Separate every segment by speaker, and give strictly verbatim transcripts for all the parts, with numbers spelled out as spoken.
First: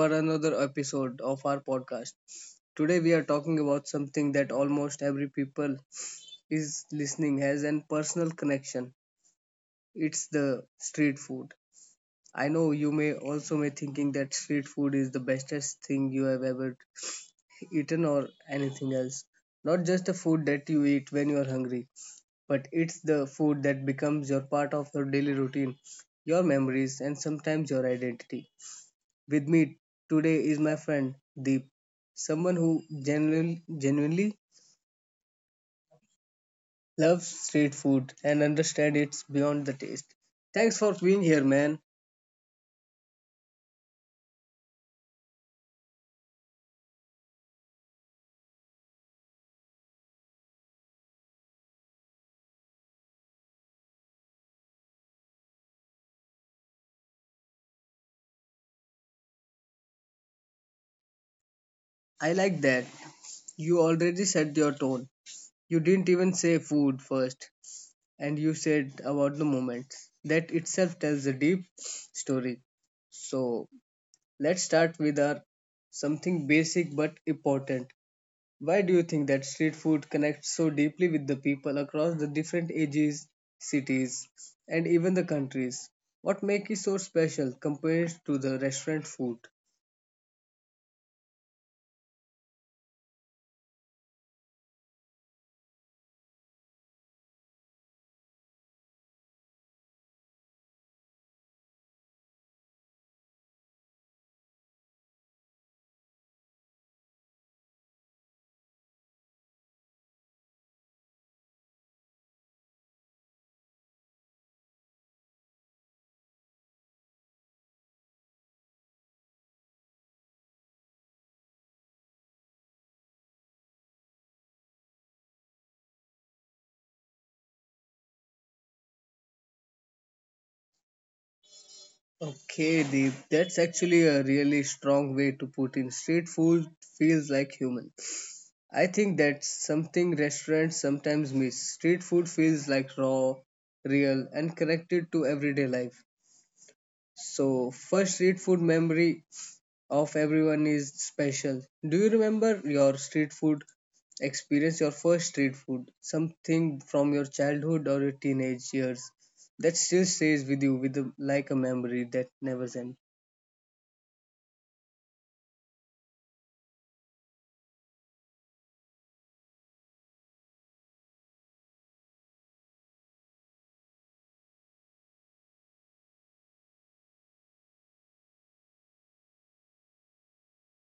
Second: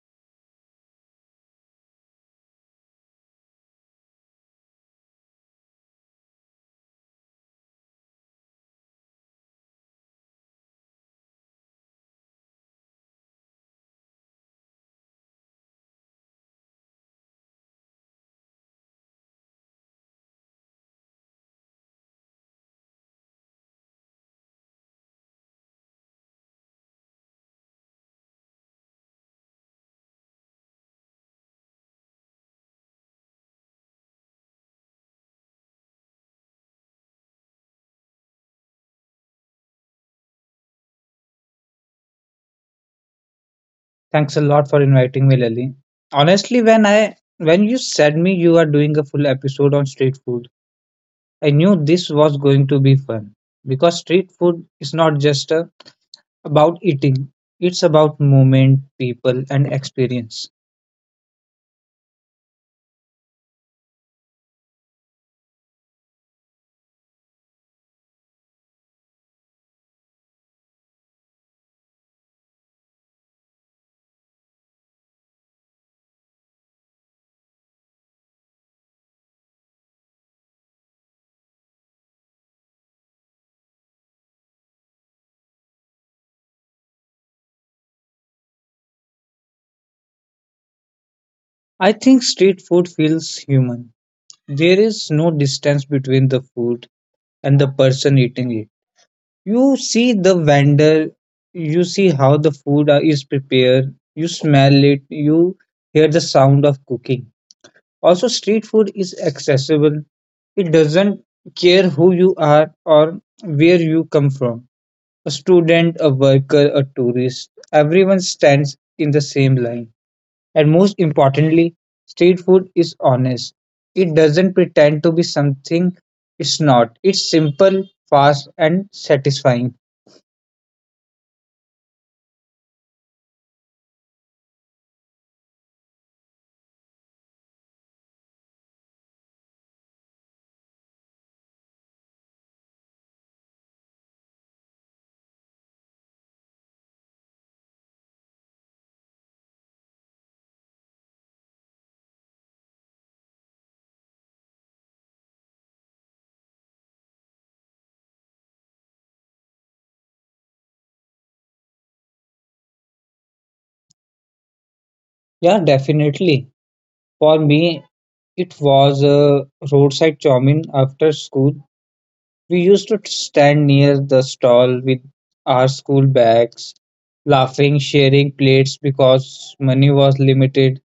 Speaker 1: our another episode of our podcast. Today we are talking about something that almost every people is listening has an personal connection. It's the street food. I know you may also may thinking that street food is the bestest thing you have ever eaten or anything else. Not just the food that you eat when you are hungry, but it's the food that becomes your part of your daily routine, your memories and sometimes your identity. With me today is my friend Deep, someone who genuinely, genuinely loves street food and understands it's beyond the taste. Thanks for being here, man.
Speaker 2: Thanks a lot for inviting me, Lily. Honestly, when I when you said me you are doing a full episode on street food, I knew this was going to be fun because street food is not just uh, about eating; it's about movement, people, and experience.
Speaker 1: I like that. You already set your tone. You didn't even say food first, and you said about the moment. That itself tells a deep story. So let's start with our something basic but important. Why do you think that street food connects so deeply with the people across the different ages, cities, and even the countries? What makes it so special compared to the restaurant food?
Speaker 2: I think street food feels human. There is no distance between the food and the person eating it. You see the vendor, you see how the food uh, is prepared, you smell it, you hear the sound of cooking. Also, street food is accessible. It doesn't care who you are or where you come from. A student, a worker, a tourist, everyone stands in the same line. And most importantly, street food is honest. It doesn't pretend to be something it's not. It's simple, fast, and satisfying.
Speaker 1: Okay, Deep, that's actually a really strong way to put in. Street food feels like human. I think that's something restaurants sometimes miss. Street food feels like raw, real, and connected to everyday life. So, first street food memory of everyone is special. Do you remember your street food experience, your first street food, something from your childhood or your teenage years that still stays with you with a, like a memory that never ends?
Speaker 2: Yeah, definitely. For me, it was a roadside chow mein after school. We used to stand near the stall with our school bags, laughing, sharing plates because money was limited.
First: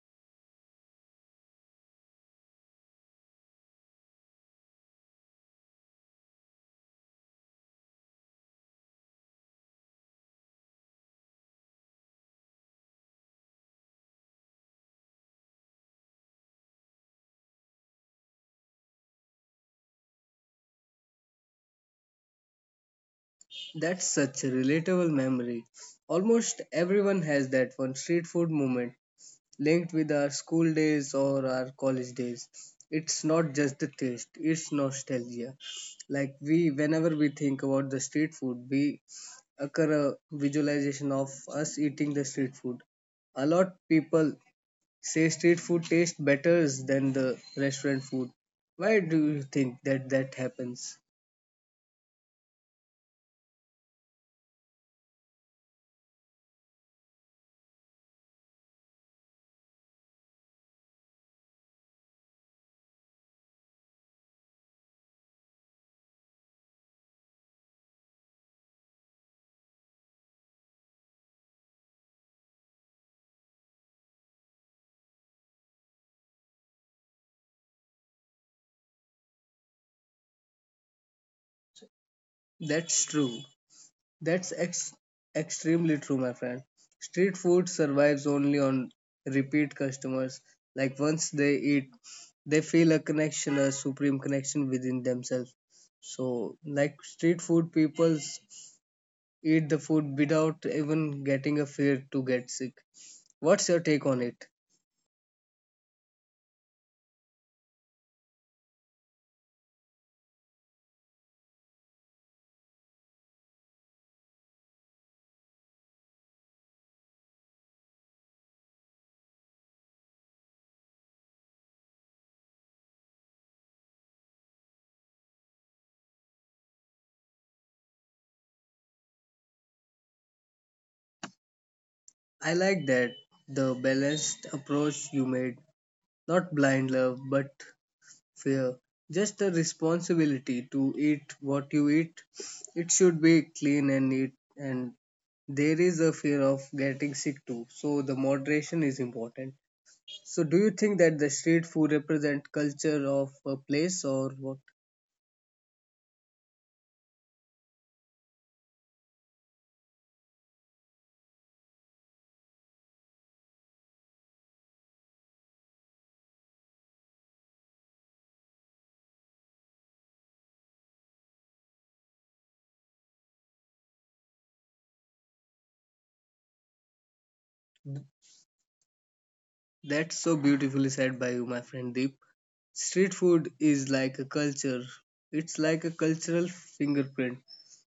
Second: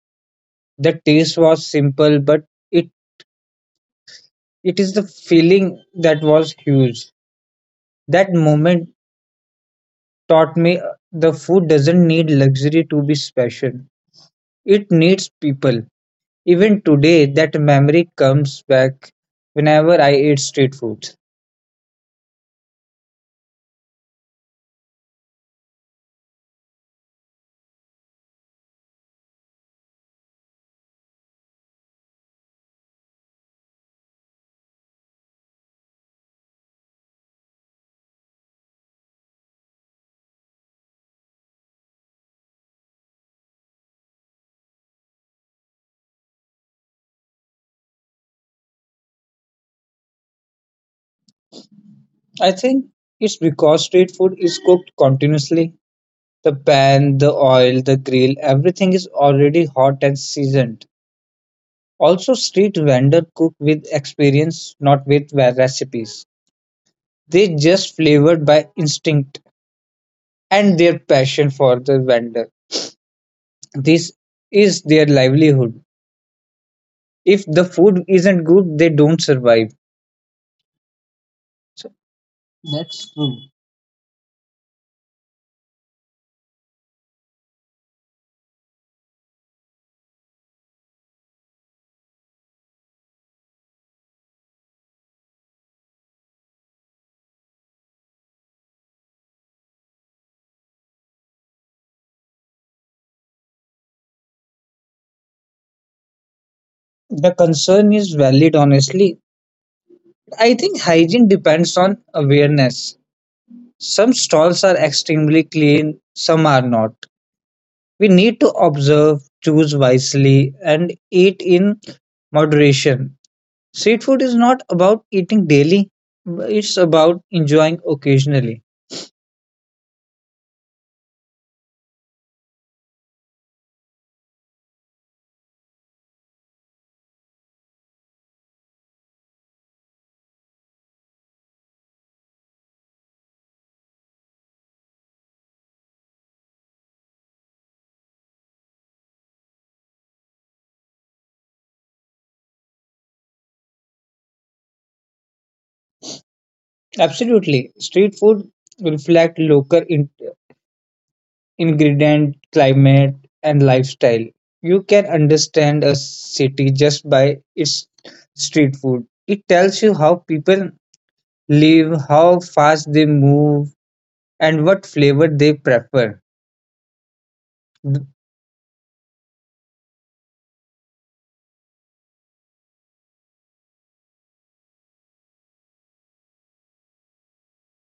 Speaker 2: The taste was simple, but it, it is the feeling that was huge. That moment taught me uh, the food doesn't need luxury to be special, it needs people. Even today, that memory comes back whenever I eat street food.
Speaker 1: That's such a relatable memory. Almost everyone has that one street food moment linked with our school days or our college days. It's not just the taste, it's nostalgia, like we whenever we think about the street food we occur a visualization of us eating the street food. A lot people say street food tastes better than the restaurant food. Why do you think that that happens?
Speaker 2: I think it's because street food is cooked continuously. The pan, the oil, the grill, everything is already hot and seasoned. Also, street vendors cook with experience, not with recipes. They just flavored by instinct and their passion for the vendor. This is their livelihood. If the food isn't good, they don't survive. So
Speaker 1: That's
Speaker 2: that's true.
Speaker 1: true. That's ex- Extremely true, my friend. Street food survives only on repeat customers. Like once they eat, they feel a connection, a supreme connection within themselves. So, like street food, people's eat the food without even getting a fear to get sick. What's your take on it?
Speaker 2: The concern is valid, honestly. I think hygiene depends on awareness. Some stalls are extremely clean, some are not. We need to observe, choose wisely, and eat in moderation. Street food is not about eating daily, it's about enjoying occasionally.
Speaker 1: I like that the balanced approach you made, not blind love but fear. Just the responsibility to eat what you eat. It should be clean and neat, and there is a fear of getting sick too, so the moderation is important. So do you think that the street food represent culture of a place or what?
Speaker 2: Absolutely. Street food reflect local in- ingredient, climate, and lifestyle. You can understand a city just by its street food. It tells you how people live, how fast they move, and what flavor they prefer.
Speaker 1: That's so beautifully said by you, my friend Deep. Street food is like a culture. It's like a cultural fingerprint.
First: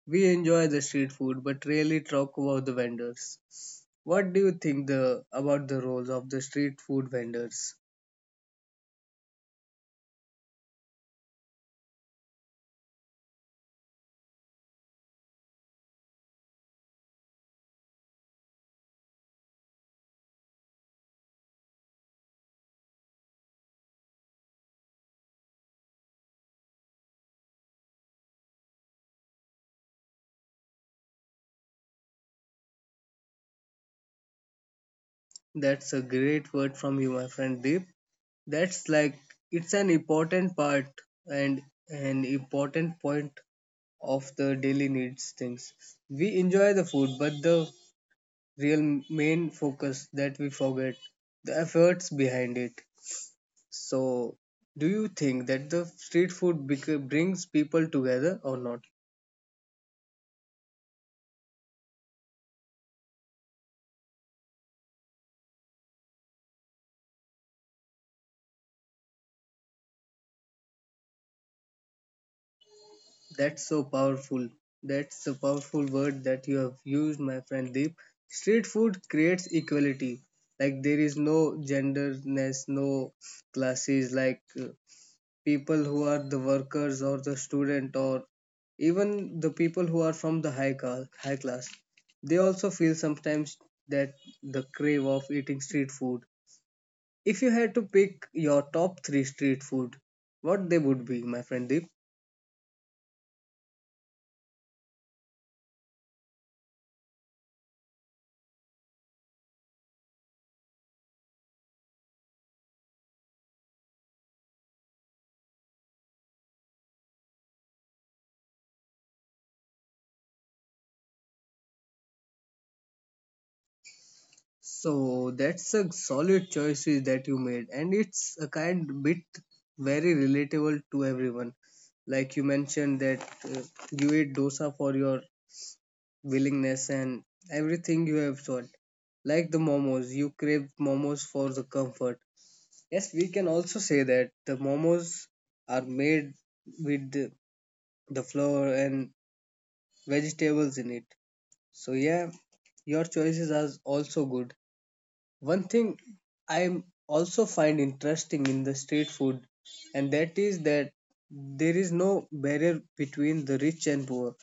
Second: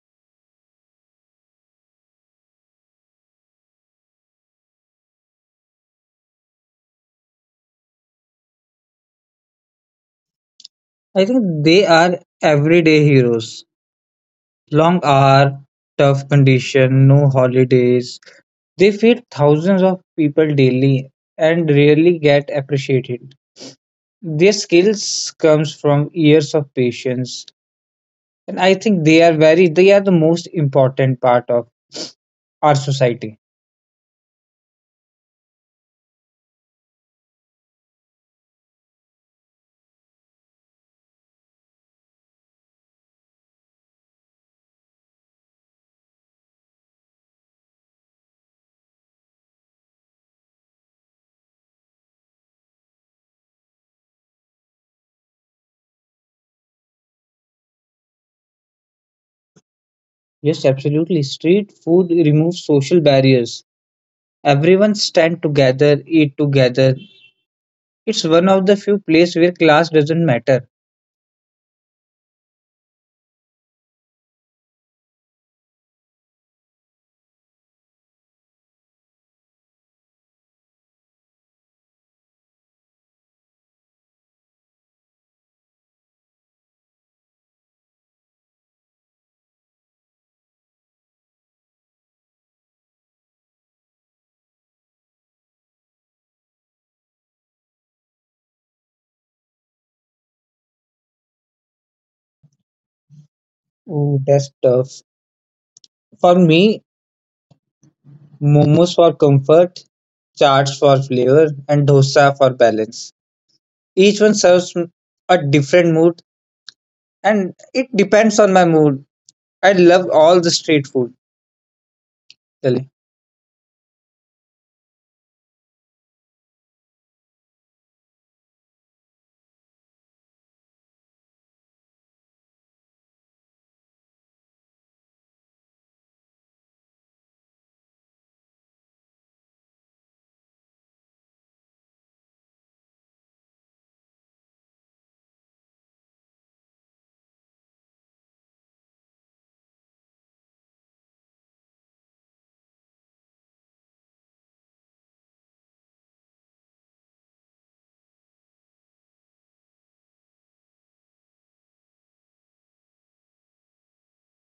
Speaker 1: We enjoy the street food but rarely talk about the vendors. What do you think the about the roles of the street food vendors?
Speaker 2: I think they are everyday heroes. Long hour, tough condition, no holidays. They feed thousands of people daily and rarely get appreciated. Their skills comes from years of patience, and I think they are very they are the most important part of our society.
Speaker 1: That's a great word from you, my friend Deep. That's like it's an important part and an important point of the daily needs things. We enjoy the food, but the real main focus that we forget the efforts behind it. So, do you think that the street food bec- brings people together or not?
Speaker 2: Yes, absolutely. Street food removes social barriers. Everyone stand together, eat together. It's one of the few places where class doesn't matter.
Speaker 1: That's so powerful. That's a powerful word that you have used, my friend Deep. Street food creates equality. Like there is no genderness, no classes. Like uh, people who are the workers or the student, or even the people who are from the high class, high class, they also feel sometimes that the crave of eating street food. If you had to pick your top three street food, what they would be, my friend Deep?
Speaker 2: Ooh, that's tough. For me, momos for comfort, chaats for flavor, and dosa for balance. Each one serves m- a different mood, and it depends on my mood. I love all the street food. Really.
Speaker 1: So that's a solid choices that you made, and it's a kind bit very relatable to everyone. Like you mentioned that uh, you eat dosa for your willingness and everything you have sought. Like the momos, you crave momos for the comfort. Yes, we can also say that the momos are made with the, the flour and vegetables in it. So yeah, your choices are also good. One thing I also find interesting in the street food, and that is that there is no barrier between the rich and poor.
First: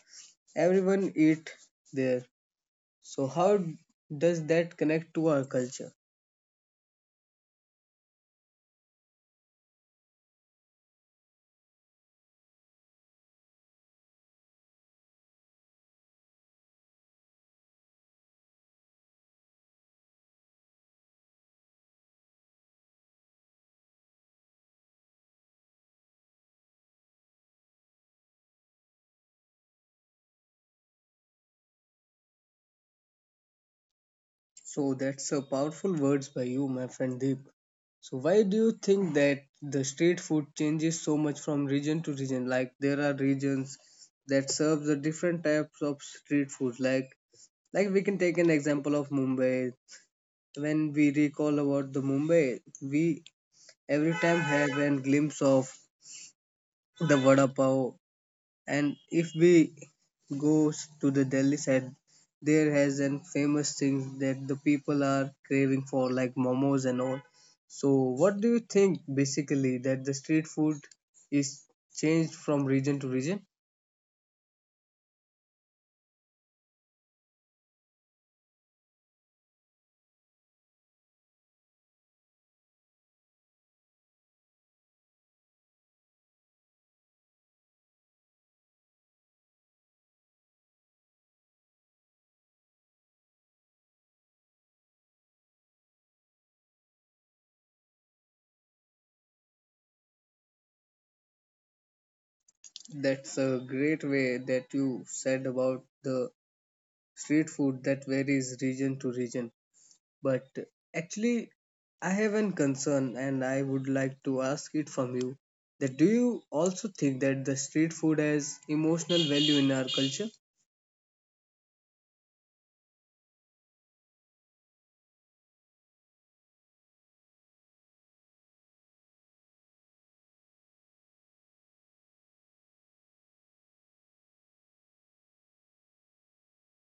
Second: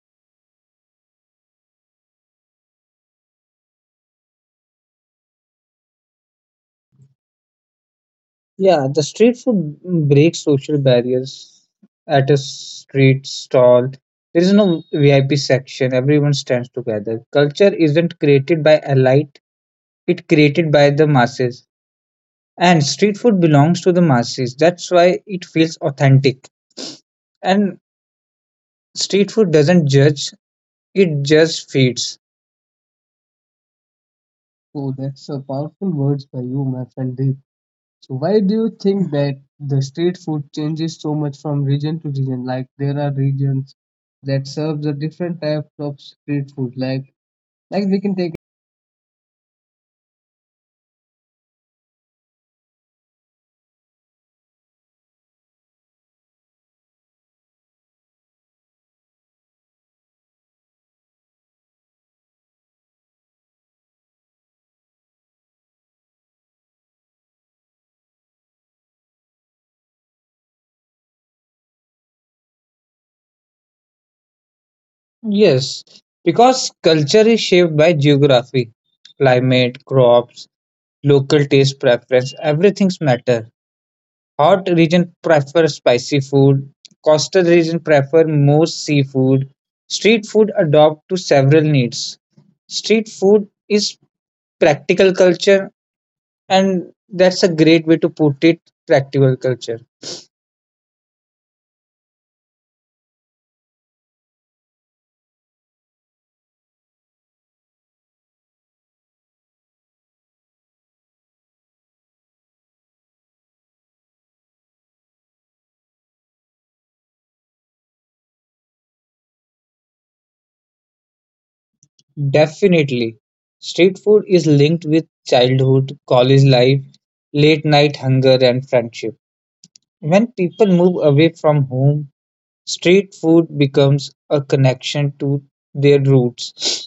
Speaker 1: Everyone eat there. So how does that connect to our culture?
Speaker 2: Yeah, the street food breaks social barriers. At a street stall, there is no V I P section. Everyone stands together. Culture isn't created by a light; it created by the masses. And street food belongs to the masses. That's why it feels authentic. And street food doesn't judge, it just feeds. Oh,
Speaker 1: So
Speaker 2: that's
Speaker 1: that's
Speaker 2: a
Speaker 1: a
Speaker 2: powerful
Speaker 1: powerful
Speaker 2: words
Speaker 1: words
Speaker 2: by
Speaker 1: by
Speaker 2: you,
Speaker 1: you, my
Speaker 2: my friend
Speaker 1: friend
Speaker 2: Deep.
Speaker 1: Deep. So
Speaker 2: So
Speaker 1: why
Speaker 2: why
Speaker 1: do
Speaker 2: do
Speaker 1: you
Speaker 2: you
Speaker 1: think
Speaker 2: think
Speaker 1: that
Speaker 2: that the
Speaker 1: the street
Speaker 2: street
Speaker 1: food
Speaker 2: food
Speaker 1: changes
Speaker 2: changes so
Speaker 1: so much
Speaker 2: much
Speaker 1: from
Speaker 2: from
Speaker 1: region
Speaker 2: region to
Speaker 1: to
Speaker 2: region?
Speaker 1: region?
Speaker 2: Like
Speaker 1: Like there
Speaker 2: there
Speaker 1: are
Speaker 2: are
Speaker 1: regions
Speaker 2: regions that
Speaker 1: that serve
Speaker 2: serve the
Speaker 1: the
Speaker 2: different
Speaker 1: different
Speaker 2: types
Speaker 1: types of
Speaker 2: of
Speaker 1: street
Speaker 2: street food.
Speaker 1: food. Like
Speaker 2: Like
Speaker 1: like
Speaker 2: like
Speaker 1: we
Speaker 2: we can
Speaker 1: can take
Speaker 2: take.
Speaker 1: an example of Mumbai. When we recall about the Mumbai, we every time have a glimpse of the vada pav, and if we go to the Delhi side, there has an famous thing that the people are craving for, like momos and all. So, what do you think basically that the street food is changed from region to region?
Speaker 2: Yes, because culture is shaped by geography, climate, crops, local taste preference, everything's matter. Hot region prefer spicy food. Coastal region prefer more seafood. Street food adopt to several needs. Street food is practical culture, and that's a great way to put it. Practical culture,
Speaker 1: That's a great way that you said about the street food that varies region to region. But actually, I have an concern and I would like to ask it from you that do you also think that the street food has emotional value in our culture?
Speaker 2: definitely. Street food is linked with childhood, college life, late night hunger, and friendship. When people move away from home, street food becomes a connection to their roots.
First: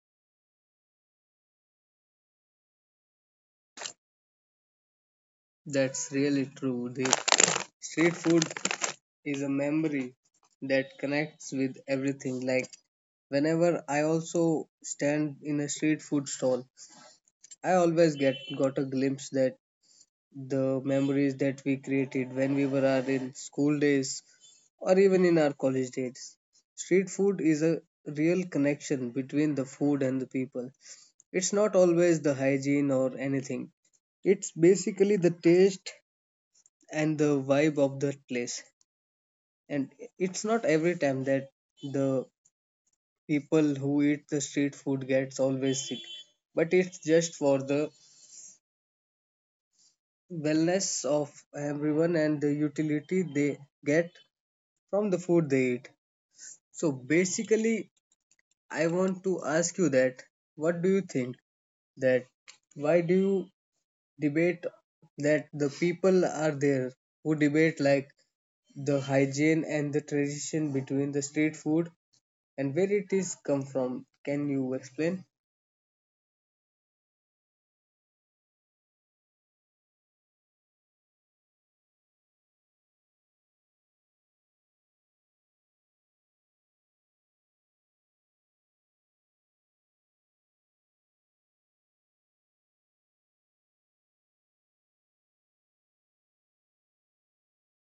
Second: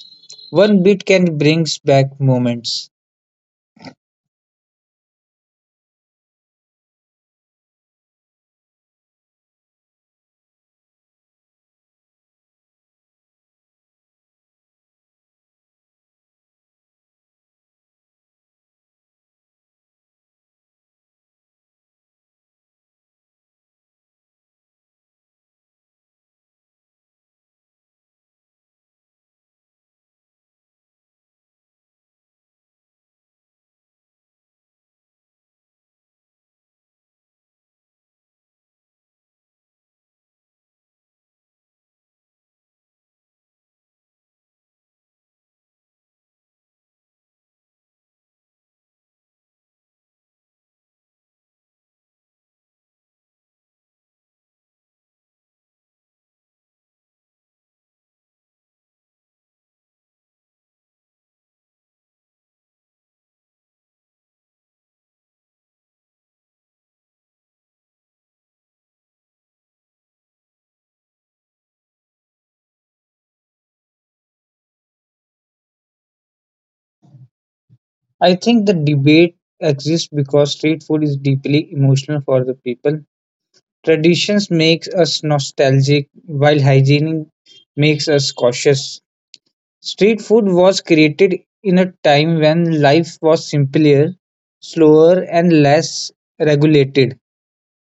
Speaker 2: One bit can bring back moments.
Speaker 1: That's really true. The street food is a memory that connects with everything. Like whenever I also stand in a street food stall, I always get got a glimpse that the memories that we created when we were our in school days or even in our college days. Street food is a real connection between the food and the people. It's not always the hygiene or anything. It's basically the taste and the vibe of the place. And it's not every time that the people who eat the street food gets always sick, but it's just for the wellness of everyone and the utility they get from the food they eat. So basically, I want to ask you that what do you think that why do you debate that the people are there who debate like the hygiene and the tradition between the street food, and where it is come from? Can you explain?
Speaker 2: I think the debate exists because street food is deeply emotional for the people. Traditions makes us nostalgic while hygiene makes us cautious. Street food was created in a time when life was simpler, slower and less regulated.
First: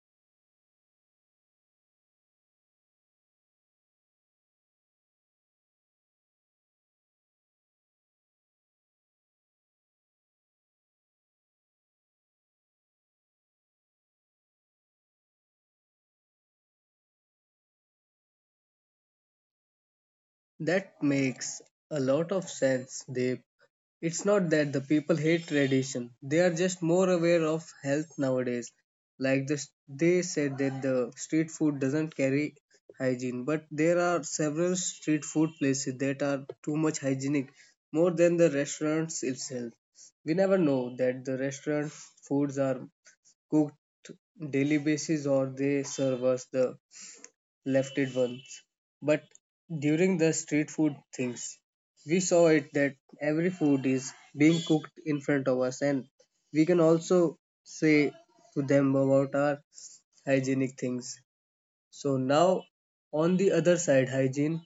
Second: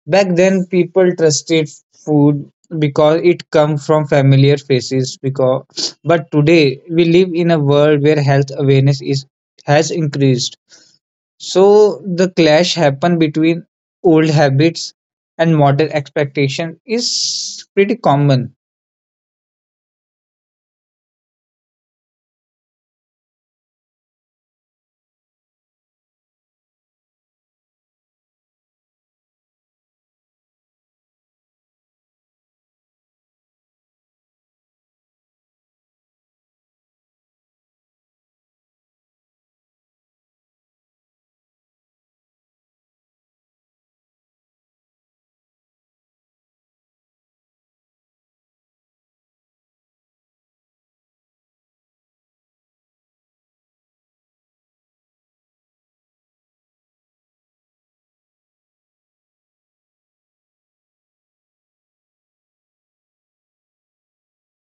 Speaker 2: Back then, people trusted food because it come from familiar faces. Because, but today we live in a world where health awareness is has increased. So the clash happen between old habits and modern expectation is pretty common.
Speaker 1: That makes a lot of sense. They, it's not that the people hate tradition. They are just more aware of health nowadays. Like this, they said that the street food doesn't carry hygiene, but there are several street food places that are too much hygienic, more than the restaurants itself. We never know that the restaurant foods are cooked daily basis or they serve us the left it once. But during the street food things, we saw it that every food is being cooked in front of us, and we can also say to them about our hygienic things. So now, on the other side, hygiene.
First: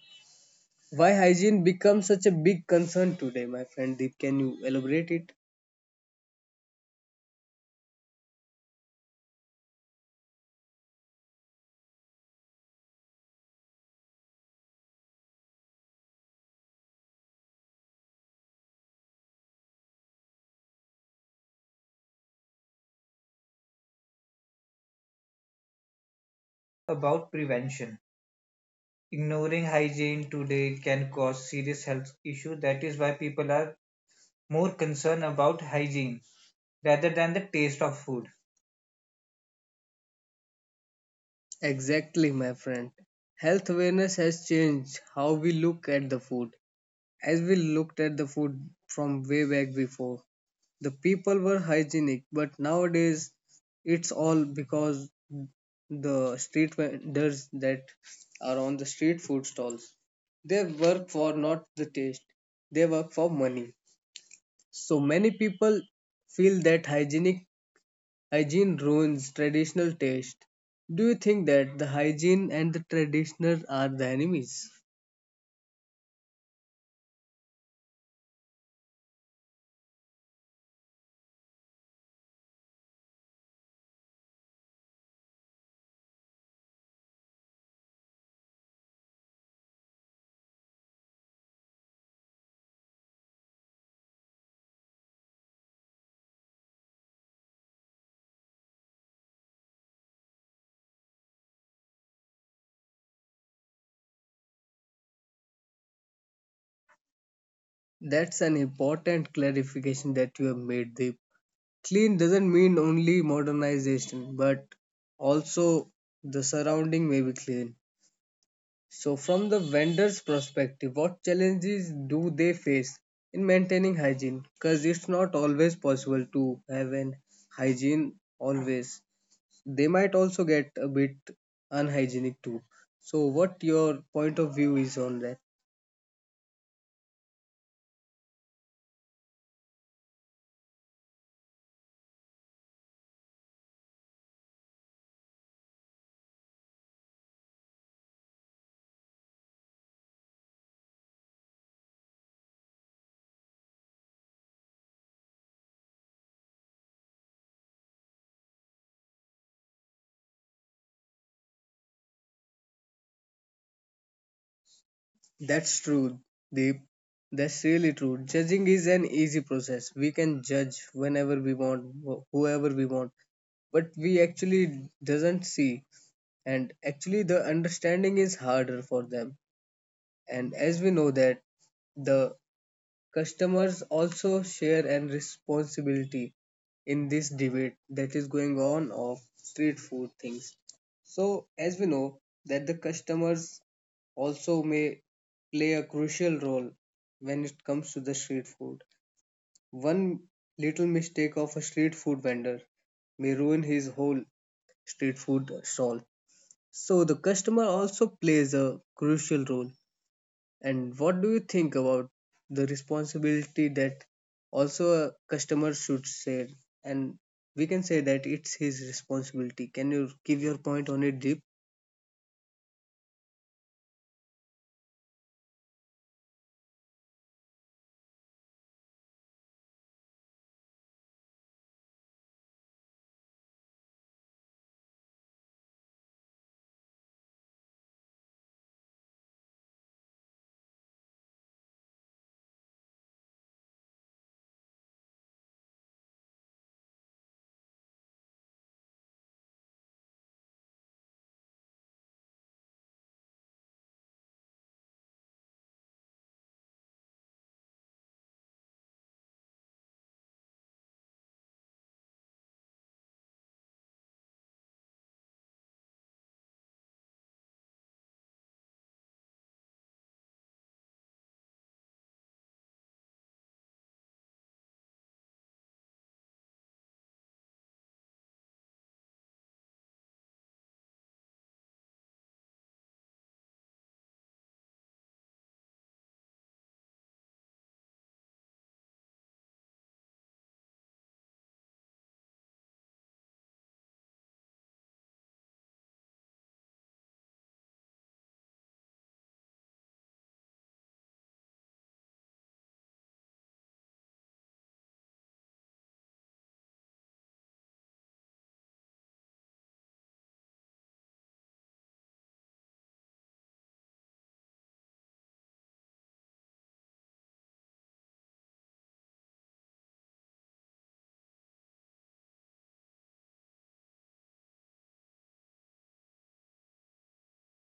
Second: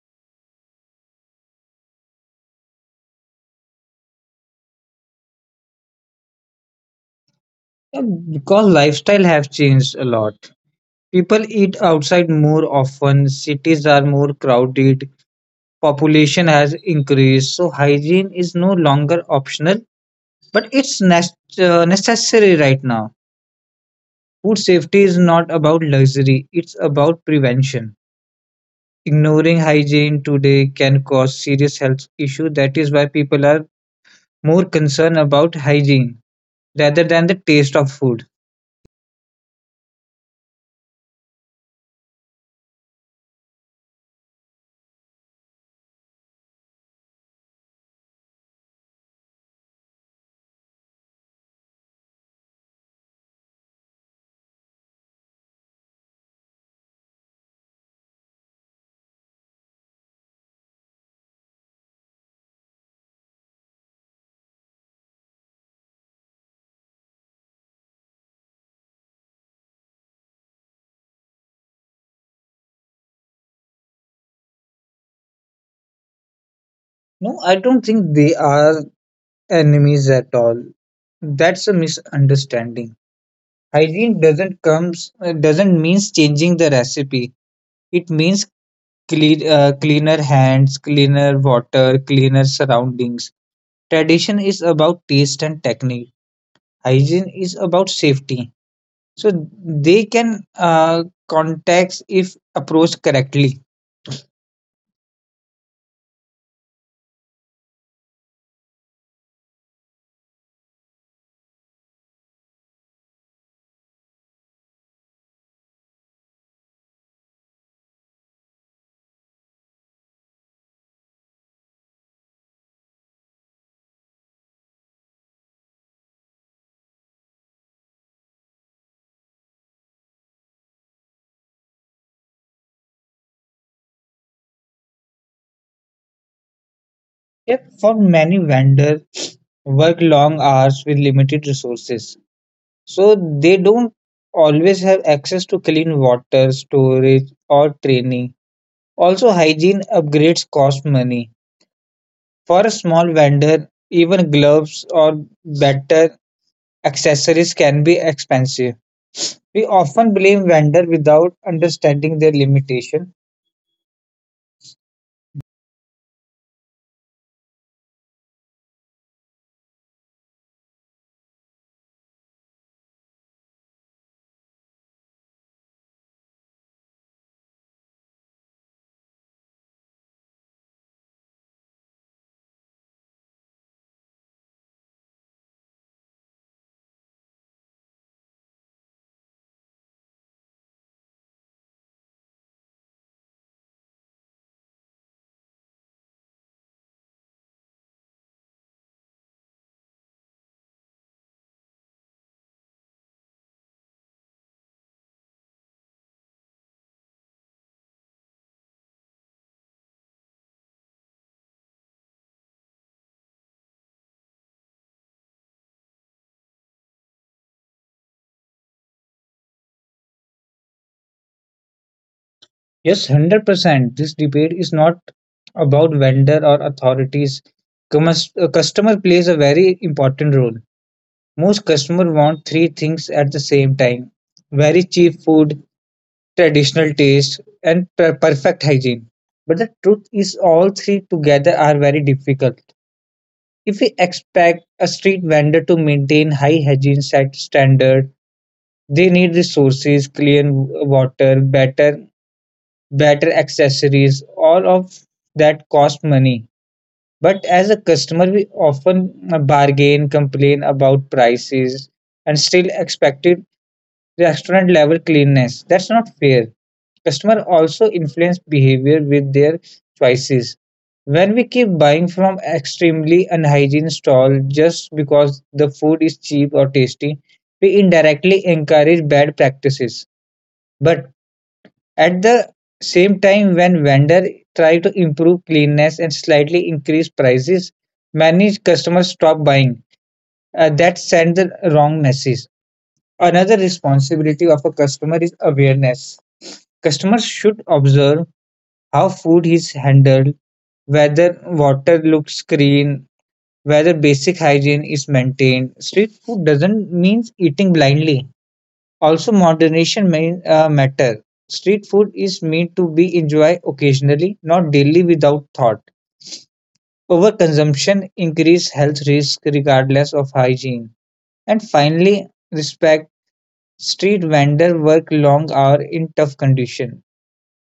Speaker 1: Why hygiene becomes such a big concern today, my friend Deep? Can you elaborate it?
Speaker 2: Yeah, because lifestyle have changed a lot. People eat outside more often. Cities are more crowded. Population has increased, so hygiene is no longer optional, but it's nec- uh, necessary right now. Food safety is not about luxury, it's
Speaker 1: About
Speaker 2: about
Speaker 1: prevention.
Speaker 2: prevention. Ignoring
Speaker 1: Ignoring
Speaker 2: hygiene
Speaker 1: hygiene
Speaker 2: today
Speaker 1: today
Speaker 2: can
Speaker 1: can
Speaker 2: cause
Speaker 1: cause
Speaker 2: serious
Speaker 1: serious
Speaker 2: health
Speaker 1: health
Speaker 2: issues.
Speaker 1: issues.
Speaker 2: That
Speaker 1: That
Speaker 2: is
Speaker 1: is
Speaker 2: why
Speaker 1: why
Speaker 2: people
Speaker 1: people
Speaker 2: are
Speaker 1: are
Speaker 2: more
Speaker 1: more
Speaker 2: concerned
Speaker 1: concerned
Speaker 2: about
Speaker 1: about hygiene
Speaker 2: hygiene
Speaker 1: rather
Speaker 2: rather than
Speaker 1: than
Speaker 2: the
Speaker 1: the taste
Speaker 2: taste of
Speaker 1: of
Speaker 2: food.
Speaker 1: food. Exactly, my friend. Health awareness has changed how we look at the food. As we looked at the food from way back before, the people were hygienic, but nowadays it's all because the street vendors that are on the street food stalls. They work for not the taste, they work for money. So many people feel that hygienic hygiene ruins traditional taste. Do you think that the hygiene and the traditional are the enemies?
Speaker 2: No, I don't think they are enemies at all. That's a misunderstanding. Hygiene doesn't comes uh, doesn't means changing the recipe. It means clean, uh, cleaner hands, cleaner water, cleaner surroundings. Tradition is about taste and technique. Hygiene is about safety. So they can uh, context if approached correctly.
Speaker 1: That's an important clarification that you have made, Deep. Clean doesn't mean only modernization, but also the surrounding may be clean. So, from the vendor's perspective, what challenges do they face in maintaining hygiene? Because it's not always possible to have an hygiene always. They might also get a bit unhygienic too. So what your point of view is on that?
Speaker 2: Yet for many vendors, work long hours with limited resources. So they don't always have access to clean water, storage, or training. Also, hygiene upgrades cost money. For a small vendor, even gloves or better accessories can be expensive. We often blame vendor without understanding their limitation.
Speaker 1: That's true, Deep. That's really true. Judging is an easy process. We can judge whenever we want, wh- whoever we want, but we actually doesn't see. And actually, the understanding is harder for them. And as we know that the customers also share and responsibility in this debate that is going on of street food things. So as we know that the customers also may play a crucial role when it comes to the street food. One little mistake of a street food vendor may ruin his whole street food stall. So the customer also plays a crucial role, and what do you think about the responsibility that also a customer should share? And we can say that it's his responsibility. Can you give your point on it, Deep?
Speaker 2: Yes, one hundred percent. This debate is not about vendor or authorities. Cumus- uh, Customer plays a very important role. Most customers want three things at the same time: very cheap food, traditional taste, and per- perfect hygiene. But the truth is, all three together are very difficult. If we expect a street vendor to maintain high hygiene set standard, they need resources, clean water, better better accessories, all of that cost money. But as a customer, we often bargain, complain about prices, and still expected restaurant level cleanness. That's not fair. Customer also influence behavior with their choices. When we keep buying from extremely unhygiene stall just because the food is cheap or tasty, we indirectly encourage bad practices. But at the same time, when vendor try to improve cleanness and slightly increase prices, many customers stop buying. Uh, that send the wrong message. Another responsibility of a customer is awareness. Customers should observe how food is handled, whether water looks clean, whether basic hygiene is maintained. Street food doesn't mean eating blindly. Also, moderation may uh, matter. Street food is meant to be enjoyed occasionally, not daily without thought. Overconsumption increases health risk regardless of hygiene. And finally, respect. Street vendors work long hours in tough conditions.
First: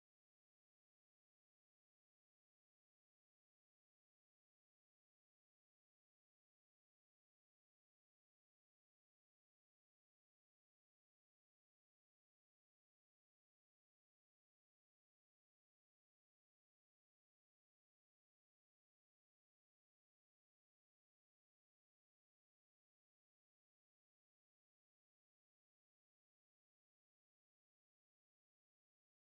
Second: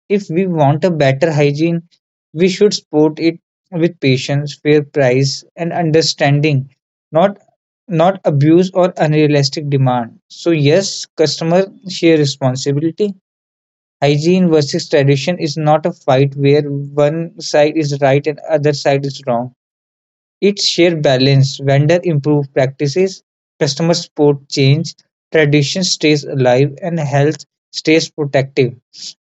Speaker 2: If we want a better hygiene, we should support it with patience, fair price and understanding, not not abuse or unrealistic demand. So yes, customer share responsibility. Hygiene versus tradition is not a fight where one side is right and other side is wrong. Its sheer balance, vendor improve practices, customer support change, tradition stays alive, and health stays protective.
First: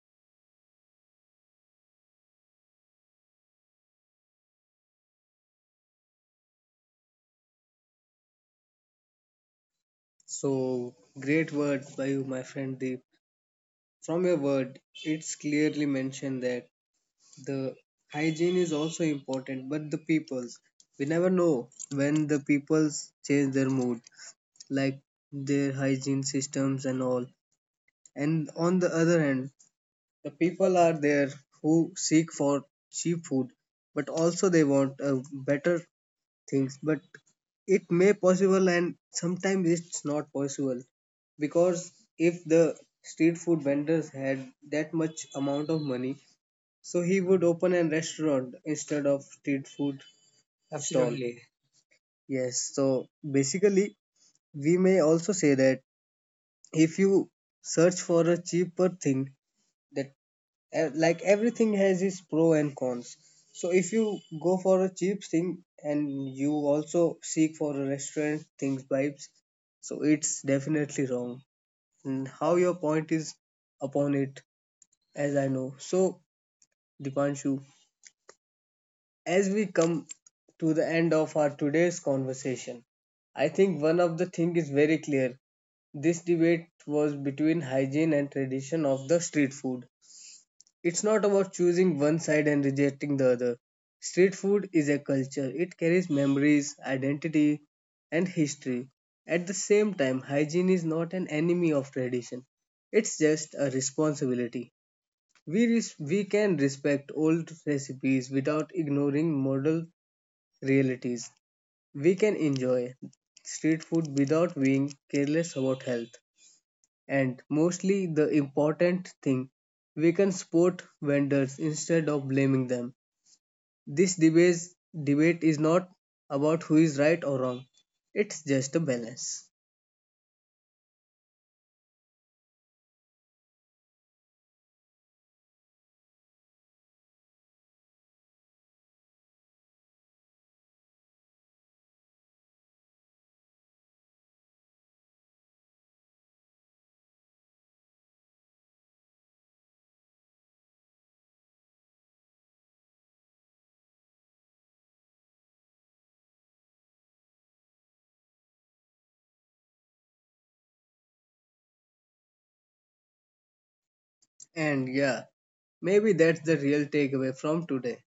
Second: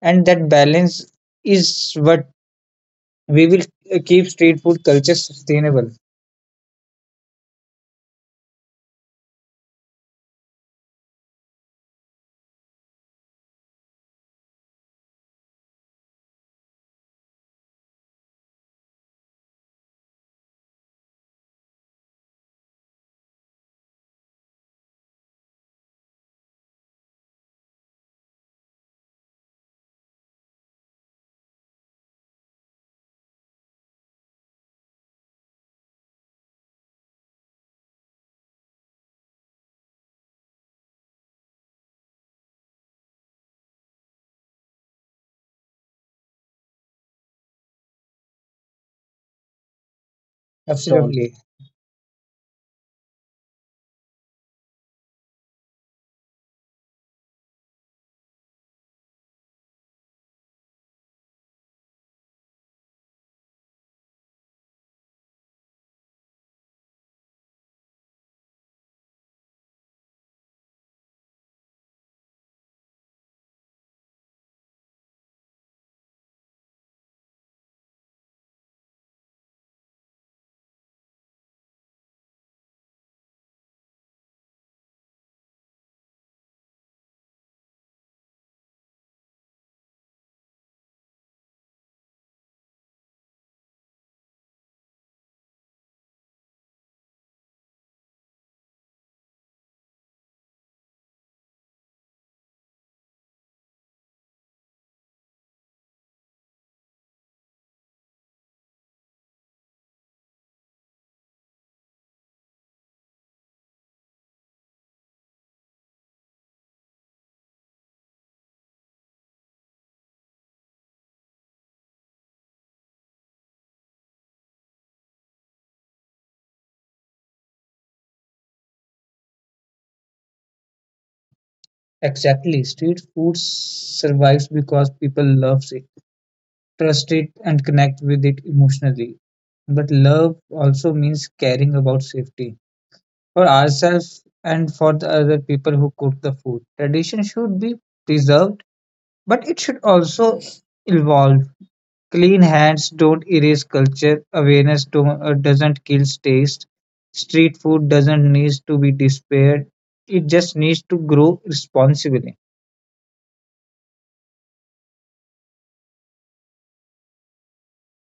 Speaker 2: And that balance is what we will uh, keep street food culture sustainable. Sure.
Speaker 1: So great word by you, my friend Deep. From your word, it's clearly mentioned that the hygiene is also important, but the people's we never know when the people's change their mood, like their hygiene systems and all. And on the other hand, the people are there who seek for cheap food, but also they want uh, better things. But it may possible, and sometimes it's not possible because if the street food vendors had that much amount of money, so he would open a restaurant instead of street food stall.
Speaker 2: Absolutely.
Speaker 1: Absolutely. Yes, so basically, we may also say that if you search for a cheaper thing that ev- like everything has its pro and cons. So if you go for a cheap thing and you also seek for a restaurant things vibes, so it's definitely wrong. And how your point is upon it, as I know. So Dipanshu, as we come to the end of our today's conversation, I think one of the thing is very clear. This debate was between hygiene and tradition of the street food. It's not about choosing one side and rejecting the other. Street food is a culture. It carries memories, identity, and history. At the same time, hygiene is not an enemy of tradition. It's just a responsibility. We, res- we can respect old recipes without ignoring modern realities. We can enjoy street food without being careless about health, and mostly the important thing, we can support vendors instead of blaming them. This debate debate is not about who is right or wrong, it's just a balance.
Speaker 2: Exactly. Street food survives because people love it, trust it, and connect with it emotionally. But love also means caring about safety for ourselves and for the other people who cook the food. Tradition should be preserved, but it should also evolve. Clean hands don't erase culture, awareness don't, uh, doesn't kill taste, street food doesn't need to be despaired, it just needs to grow responsibly.
Speaker 1: And yeah, maybe that's the real takeaway from today.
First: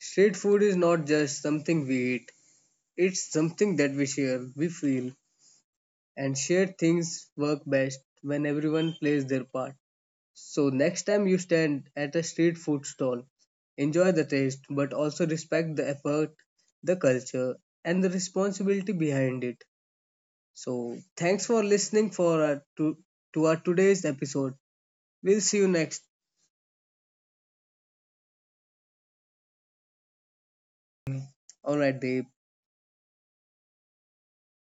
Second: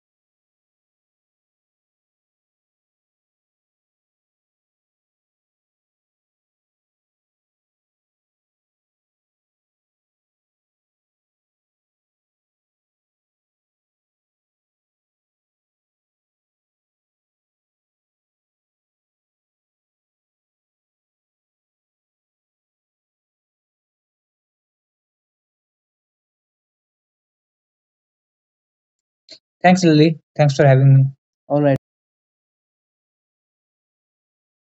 Speaker 1: Street food is not just something we eat, it's something that we share, we feel, and shared things work best when everyone plays their part. So next time you stand at a street food stall, enjoy the taste but also respect the effort, the culture, and the responsibility behind it. So thanks for listening for our to, to our today's episode. We'll see you next.
Speaker 2: Thanks, Lily. Thanks for having me. All
Speaker 1: All
Speaker 2: right.
Speaker 1: right, Dave.